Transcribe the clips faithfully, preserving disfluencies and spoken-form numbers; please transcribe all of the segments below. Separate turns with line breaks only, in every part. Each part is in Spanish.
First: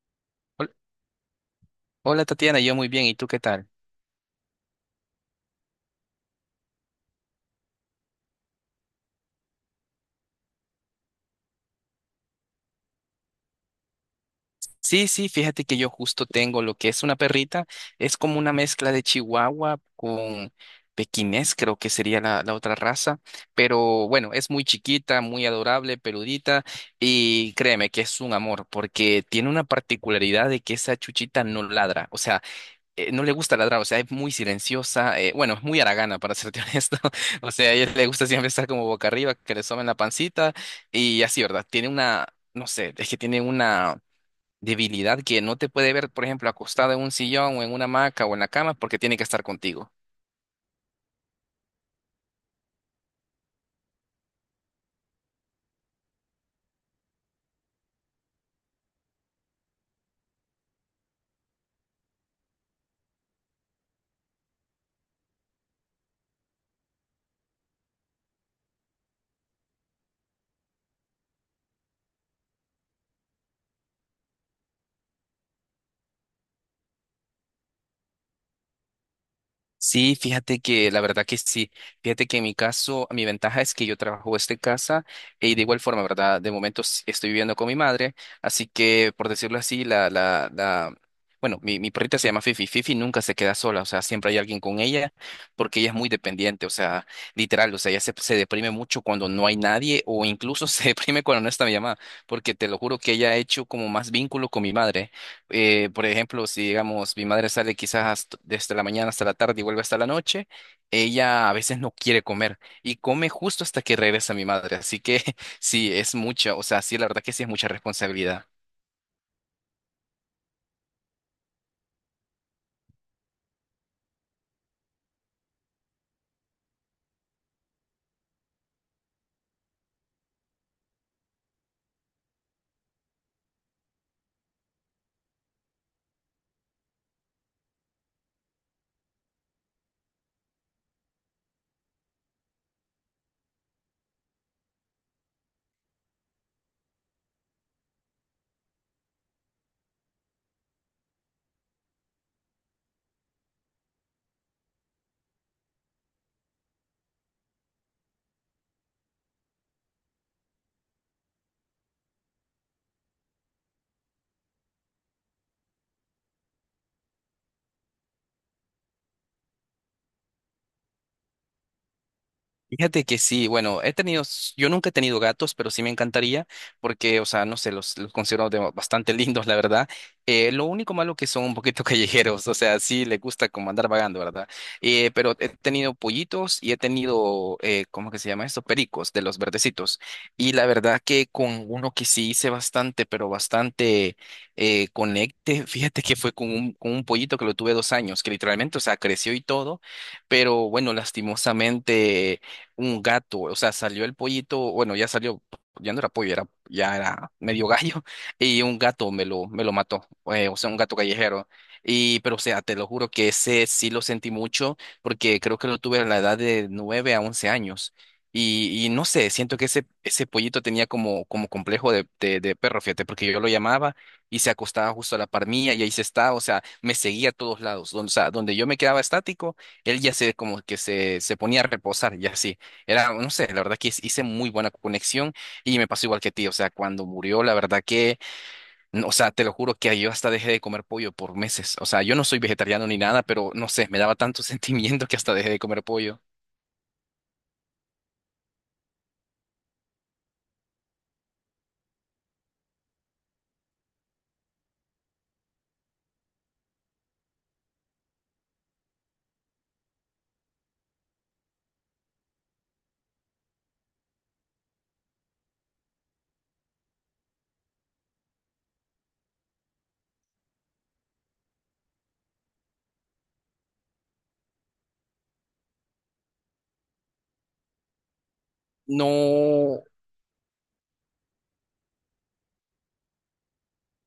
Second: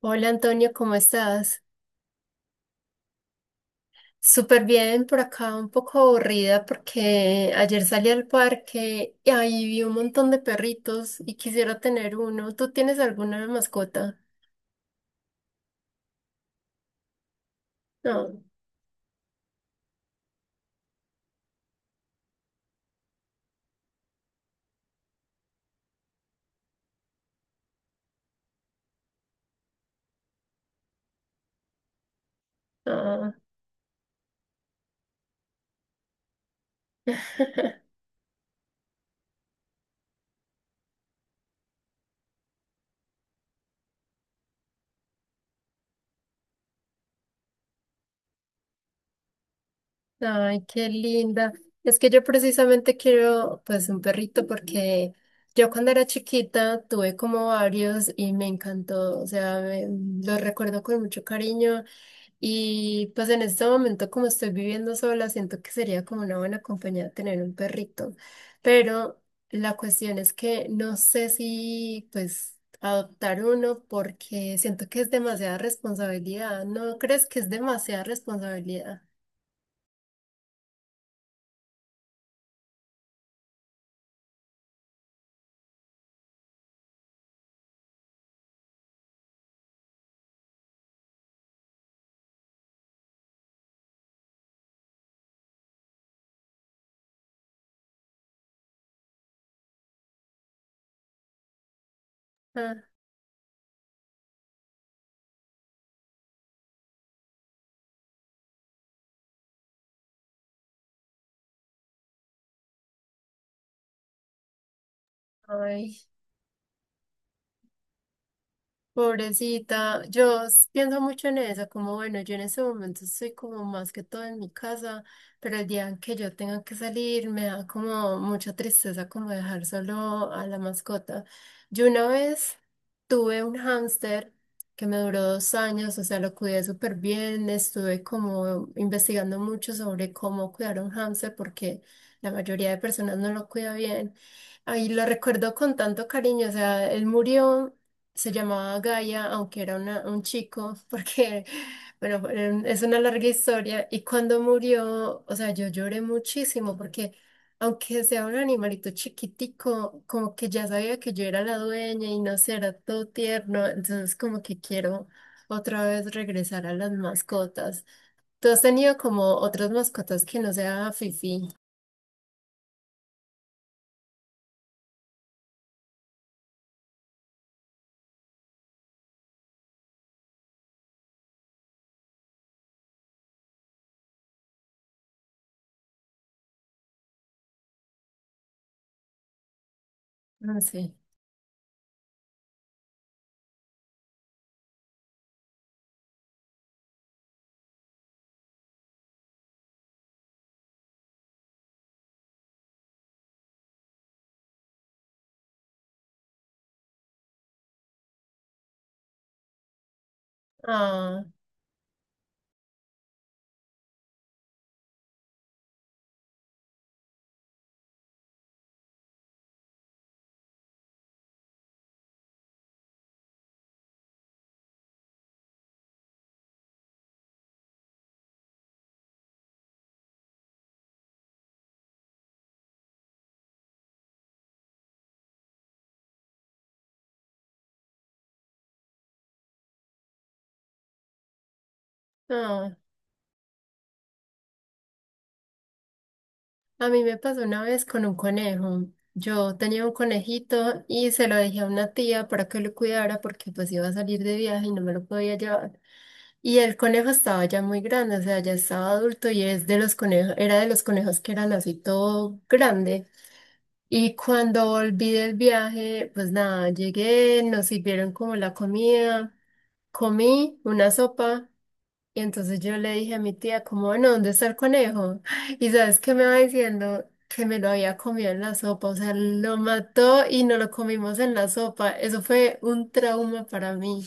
Hola
Hol-
Antonio, ¿cómo estás?
Hola Tatiana, yo muy bien, ¿y tú qué tal?
Súper bien, por acá un poco aburrida porque ayer salí al parque y ahí vi un montón de perritos y quisiera tener uno. ¿Tú tienes alguna mascota?
Sí, sí, fíjate que yo justo tengo lo que es una perrita, es como
No,
una mezcla de chihuahua con pequinés, creo que sería la, la otra raza, pero bueno, es muy chiquita, muy adorable, peludita, y créeme que es un amor, porque tiene una particularidad de que esa chuchita no ladra, o sea, eh, no le
no.
gusta ladrar, o sea, es muy silenciosa, eh, bueno, es muy haragana, para serte honesto, o sea, a ella le gusta siempre estar como boca arriba, que le soben la pancita y así, ¿verdad? Tiene una, no sé, es que tiene una debilidad que no te puede ver, por ejemplo, acostada en un sillón o en una hamaca o en la cama porque tiene que estar contigo.
Ay, qué linda. Es que yo precisamente quiero pues un perrito porque yo cuando era chiquita tuve como varios y me encantó, o sea, me- los recuerdo con mucho cariño. Y pues en este momento, como estoy viviendo sola, siento que sería como una buena compañía tener un perrito. Pero la cuestión es que no sé si pues adoptar uno porque siento que es demasiada responsabilidad. ¿No crees que es demasiada responsabilidad?
Sí, fíjate que la verdad que sí. Fíjate que en mi caso, mi ventaja es que yo trabajo desde casa y de igual forma, ¿verdad? De momento s- estoy viviendo con mi madre, así que por decirlo así, la, la, la, bueno, mi, mi perrita se llama Fifi. Fifi nunca se queda sola, o sea, siempre hay alguien con ella porque ella es muy dependiente, o sea, literal, o sea, ella se, se deprime mucho cuando no hay nadie o incluso se deprime cuando no está mi mamá, porque te lo
Ah,
juro que ella ha hecho como más vínculo con mi madre. Eh, por ejemplo, si digamos mi madre sale quizás hasta- desde la mañana hasta la tarde y vuelve hasta la noche, ella a veces no quiere comer y come justo hasta que regresa mi madre. Así que sí,
ay.
es mucha, o sea, sí, la verdad que sí es mucha responsabilidad.
Pobrecita, yo s- pienso mucho en eso, como bueno, yo en ese momento estoy como más que todo en mi casa, pero el día en que yo tenga que salir me da como mucha tristeza como dejar solo a la mascota. Yo una vez tuve un hámster que me duró dos años, o sea, lo cuidé súper bien, estuve como investigando mucho sobre cómo cuidar a un hámster porque la mayoría de personas no lo cuida bien. Ahí lo recuerdo con tanto cariño, o sea, él murió. Se llamaba Gaia, aunque era una- un chico, porque, bueno, eh, es una larga historia. Y cuando murió, o sea, yo lloré muchísimo porque, aunque sea un animalito chiquitico, como que ya sabía que yo era la dueña y no sé, era todo tierno. Entonces, como que quiero otra vez regresar a las mascotas. ¿Tú has tenido como otras mascotas que no sea Fifi?
Fíjate que sí, bueno, he tenido, s- yo nunca he tenido gatos, pero sí me encantaría, porque, o sea, no sé, los, los considero de- bastante lindos, la verdad. Eh, lo único malo que son un poquito callejeros, o sea, sí les gusta como andar vagando, ¿verdad? Eh, pero he tenido pollitos y he tenido, eh, ¿cómo que se llama esto? Pericos, de los verdecitos. Y
No
la
sé.
verdad que con uno que sí hice bastante, pero bastante eh, conecte, fíjate que fue con un, con un pollito que lo tuve dos años, que literalmente, o sea, creció y todo, pero bueno, lastimosamente un gato, o sea, salió el pollito, bueno, ya salió, ya no era pollo, era, ya era medio gallo, y un gato me lo, me lo mató, eh, o sea, un gato
Ah,
callejero. Y, pero, o sea, te lo juro que ese sí lo sentí mucho, porque creo que lo tuve a la edad de nueve a once años. Y, y no sé, siento que ese, ese pollito tenía como, como complejo de, de, de perro, fíjate, porque yo lo llamaba y se acostaba justo a la par mía y ahí se estaba, o sea, me seguía a todos lados, donde, o sea, donde yo me quedaba estático, él ya se como que se, se ponía a reposar y así. Era, no sé, la verdad que hice muy buena conexión y me pasó igual que a ti, o sea, cuando murió, la verdad que, no, o sea, te lo juro que yo hasta dejé de comer pollo por meses, o sea, yo no soy
ah.
vegetariano ni nada, pero no sé, me daba tanto sentimiento que hasta dejé de comer pollo.
A mí me pasó una vez con un conejo. Yo tenía un conejito y se lo dejé a una tía para que lo cuidara porque pues iba a salir de viaje y no me lo podía llevar. Y el conejo estaba ya muy grande, o sea, ya estaba adulto y es de los conejos, era de los conejos que eran así todo grande. Y cuando volví del viaje, pues nada, llegué, nos sirvieron como la comida, comí una sopa y entonces yo le dije a mi tía, como, bueno, ¿dónde está el conejo? Y sabes qué me va diciendo que me lo había comido en la sopa, o sea, lo
No,
mató y no lo comimos en la sopa. Eso fue un trauma para mí.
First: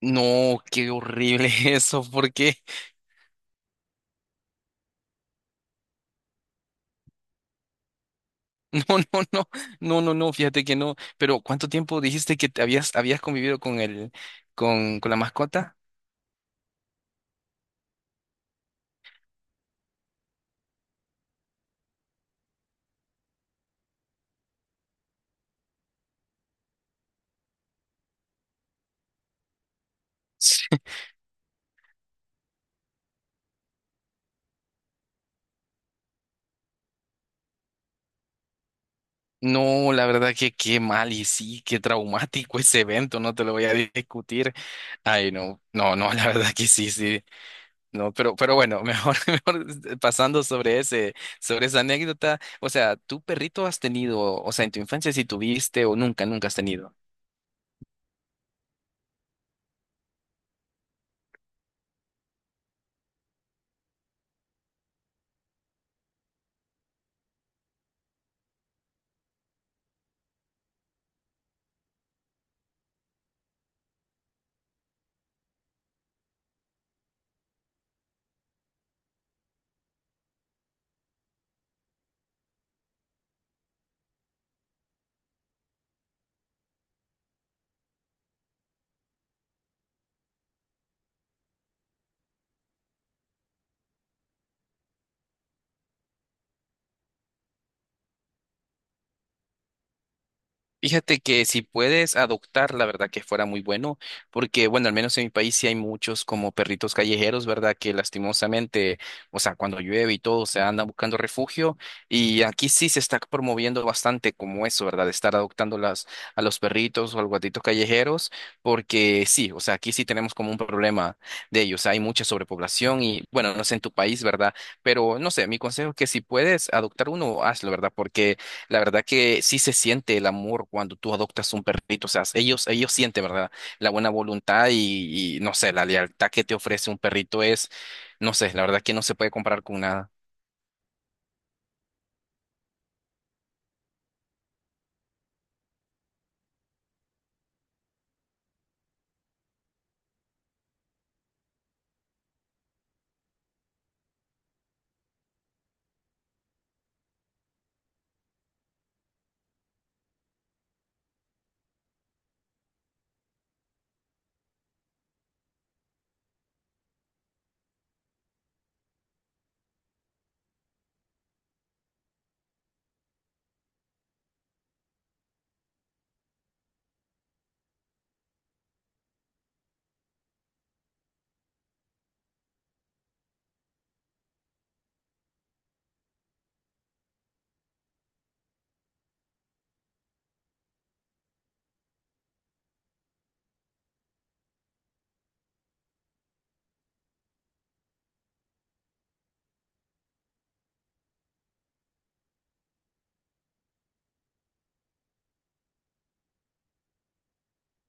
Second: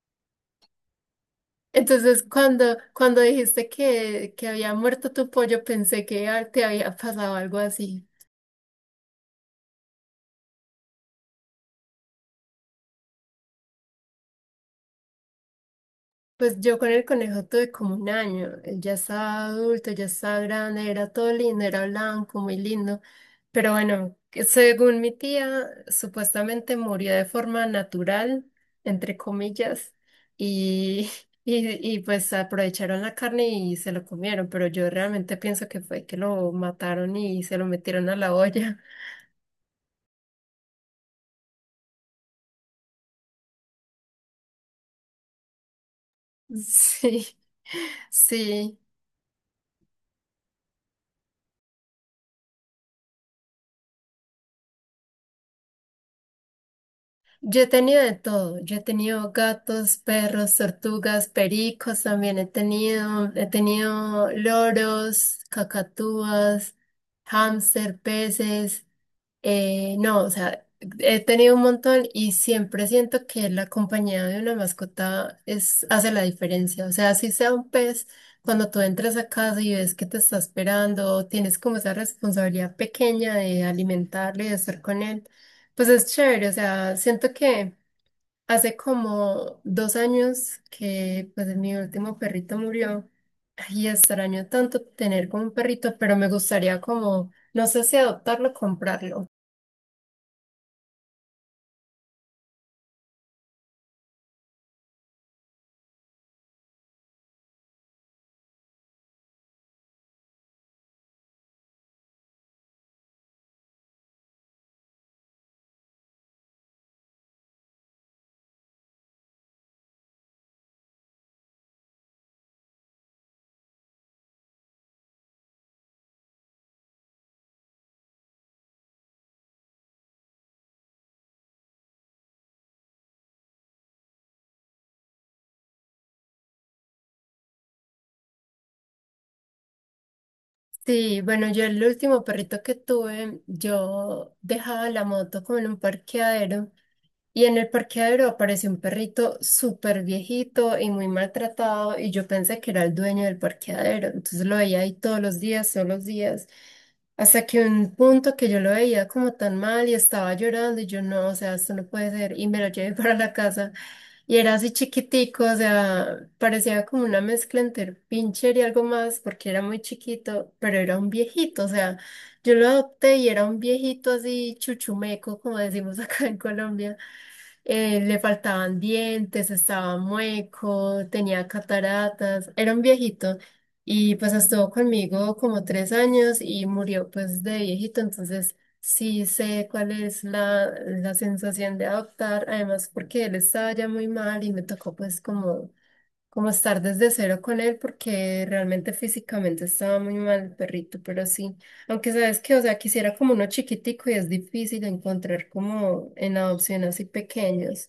no, qué horrible eso,
Entonces,
porque
cuando, cuando dijiste que, que había muerto tu pollo, pensé que ah, te había pasado algo así.
no, no, no, no, no, no, fíjate que no, pero ¿cuánto tiempo dijiste que te habías, habías convivido con el, con, con la mascota?
Pues yo con el conejo tuve como un año. Él ya estaba adulto, ya estaba grande, era todo lindo, era blanco, muy lindo. Pero bueno, que según mi tía, supuestamente murió de forma natural, entre comillas, y, y, y pues aprovecharon la carne y se lo comieron. Pero yo realmente pienso que fue que lo mataron y se lo metieron a la olla.
No, la verdad que qué mal y sí, qué traumático ese evento, no te lo voy a discutir. Ay, no, no, no, la verdad que sí, sí.
Sí,
No, pero, pero
sí.
bueno, mejor, mejor este, pasando sobre ese, sobre esa anécdota. O sea, ¿tu perrito has tenido, o sea, en tu infancia si tuviste o nunca, nunca has tenido?
Yo he tenido de todo. Yo he tenido gatos, perros, tortugas, pericos también he tenido. He tenido loros, cacatúas, hámster, peces. Eh, no, o sea, he tenido un montón y siempre siento que la compañía de una mascota es, hace la diferencia. O sea, si sea un pez, cuando tú entras a casa y ves que te está esperando, tienes como esa responsabilidad pequeña de alimentarlo y de estar con él, pues es chévere. O sea, siento que hace como dos años que pues mi último perrito murió. Y extraño tanto tener como un perrito, pero me gustaría como, no sé si adoptarlo o comprarlo.
Fíjate que si puedes adoptar, la verdad que fuera muy bueno, porque bueno, al menos en mi país sí hay muchos como perritos callejeros, ¿verdad? Que lastimosamente, o sea, cuando llueve y todo, se andan buscando refugio y aquí sí se está promoviendo bastante como eso, ¿verdad? De estar adoptando las, a los perritos o a los gatitos callejeros, porque sí, o sea, aquí sí tenemos como un problema de ellos, hay mucha sobrepoblación y bueno, no sé en tu país, ¿verdad? Pero no sé, mi consejo es que si puedes adoptar uno, hazlo, ¿verdad? Porque la verdad que sí se siente el amor cuando tú adoptas un perrito. O sea, ellos, ellos sienten, ¿verdad? La buena voluntad y, y no sé, la lealtad que te ofrece un perrito es, no sé, la verdad que no se puede comparar con nada.
Sí, bueno, yo el último perrito que tuve, yo dejaba la moto como en un parqueadero y en el parqueadero apareció un perrito súper viejito y muy maltratado y yo pensé que era el dueño del parqueadero, entonces lo veía ahí todos los días, todos los días. Hasta que un punto que yo lo veía como tan mal y estaba llorando y yo no, o sea, esto no puede ser y me lo llevé para la casa y era así chiquitico, o sea, parecía como una mezcla entre pincher y algo más porque era muy chiquito, pero era un viejito, o sea, yo lo adopté y era un viejito así chuchumeco, como decimos acá en Colombia eh, le faltaban dientes, estaba mueco, tenía cataratas, era un viejito y pues estuvo conmigo como tres años y murió pues de viejito, entonces sí sé cuál es la, la sensación de adoptar, además porque él estaba ya muy mal y me tocó pues como como estar desde cero con él porque realmente físicamente estaba muy mal el perrito, pero sí, aunque sabes que, o sea, quisiera como uno chiquitico y es difícil encontrar como en adopción así pequeños.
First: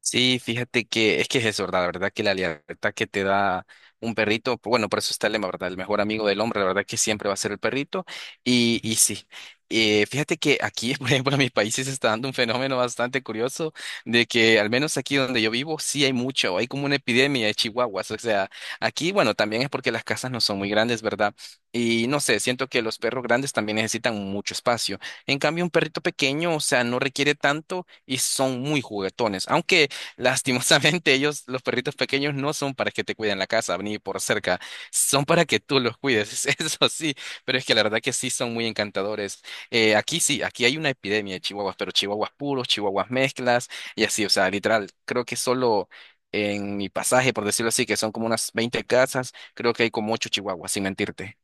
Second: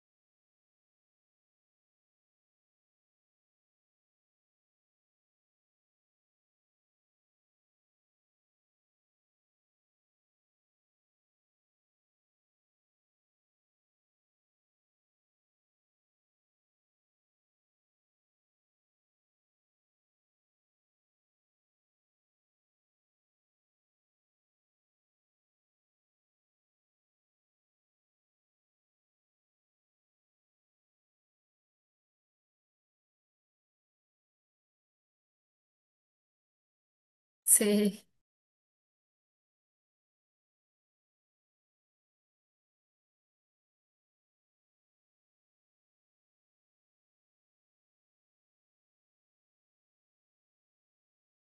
Sí, fíjate que es que es eso, ¿verdad? La verdad que la lealtad que te da un perrito, pues, bueno, por eso está el lema, ¿verdad? El mejor amigo del hombre, la verdad que siempre va a ser el perrito. Y, y sí, eh, fíjate que aquí, por ejemplo, en mi país sí se está dando un fenómeno bastante curioso de que al menos aquí donde yo vivo sí hay mucho, hay como una epidemia de chihuahuas. O sea, aquí, bueno, también es porque las casas no son muy grandes, ¿verdad? Y no sé, siento que los perros grandes también necesitan mucho espacio. En cambio, un perrito pequeño, o sea, no requiere tanto y son muy juguetones. Aunque lastimosamente, ellos, los perritos pequeños, no son para que te cuiden la casa ni por cerca, son para que tú los cuides, eso sí, pero es que la verdad
Sí.
que sí son muy encantadores. Eh, aquí sí, aquí hay una epidemia de chihuahuas, pero chihuahuas puros, chihuahuas mezclas y así, o sea, literal, creo que solo en mi pasaje, por decirlo así, que son como unas veinte casas, creo que hay como ocho chihuahuas, sin mentirte.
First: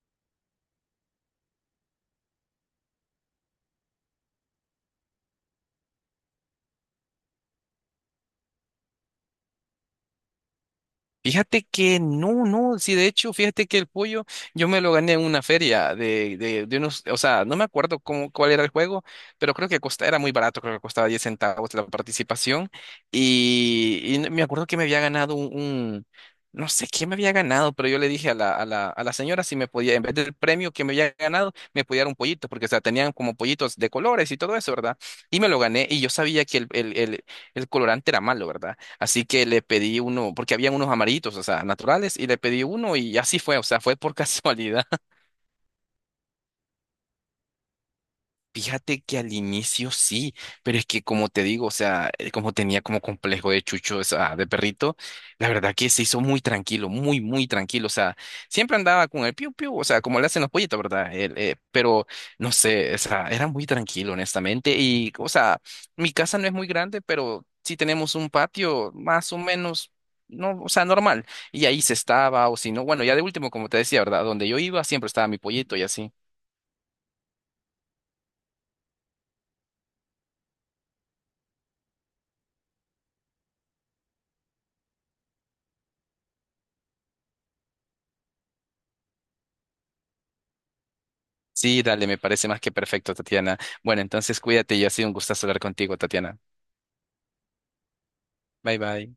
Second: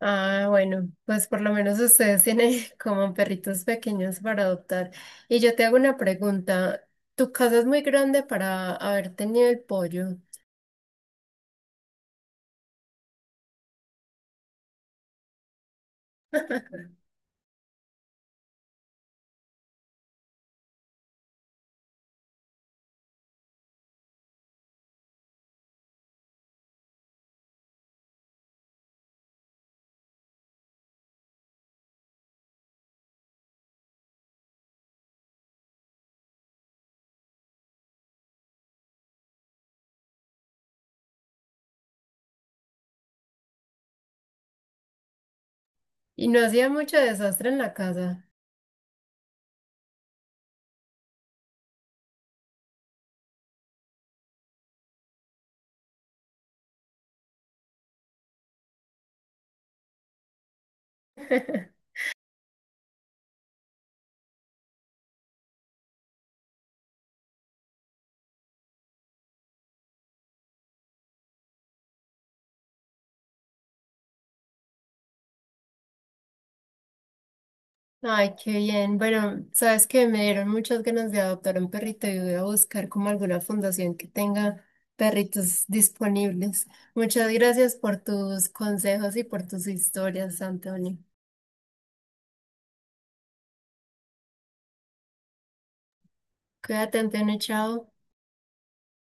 Ah, bueno, pues por lo menos ustedes tienen como perritos pequeños para adoptar. Y yo te hago una pregunta. Tu casa es muy grande para haber tenido el pollo
Fíjate que no, no, sí, de hecho, fíjate que el pollo yo me lo gané en una feria de, de, de unos, o sea, no me acuerdo cómo, cuál era el juego, pero creo que costa, era muy barato, creo que costaba diez centavos la participación y, y me acuerdo que me había ganado un, un- no sé qué me había ganado, pero yo le dije a la, a la, a la señora si me podía, en vez del premio que me había ganado, me podía dar un pollito, porque, o sea, tenían como pollitos de colores y todo eso, ¿verdad? Y me lo gané y yo sabía que el, el, el, el colorante era malo, ¿verdad? Así que le pedí uno, porque habían unos amarillitos, o sea, naturales, y le pedí uno y así fue, o sea, fue por casualidad.
y no hacía mucho desastre en la casa.
Fíjate que al inicio sí, pero es que como te digo, o sea, eh, como tenía como complejo de chucho, o sea, de perrito, la verdad que se hizo muy tranquilo, muy, muy tranquilo, o sea, siempre andaba con el piu piu, o sea, como le hacen los pollitos, ¿verdad? El, eh, pero no sé, o sea, era muy tranquilo, honestamente, y, o sea, mi casa no es muy grande, pero sí tenemos un patio más o menos. No, o sea, normal. Y ahí se estaba, o si no, bueno, ya de último, como te decía, ¿verdad? Donde yo iba siempre estaba mi pollito y así.
Ay, qué bien. Bueno, sabes que me dieron muchas ganas de adoptar un perrito y voy a buscar como alguna fundación que tenga perritos disponibles. Muchas gracias por tus consejos y por tus historias, Antonio.
Sí, dale, me parece más que perfecto, Tatiana. Bueno, entonces cuídate y ha sido un gusto hablar contigo, Tatiana.
Cuídate, Antonio, chao.
Bye bye.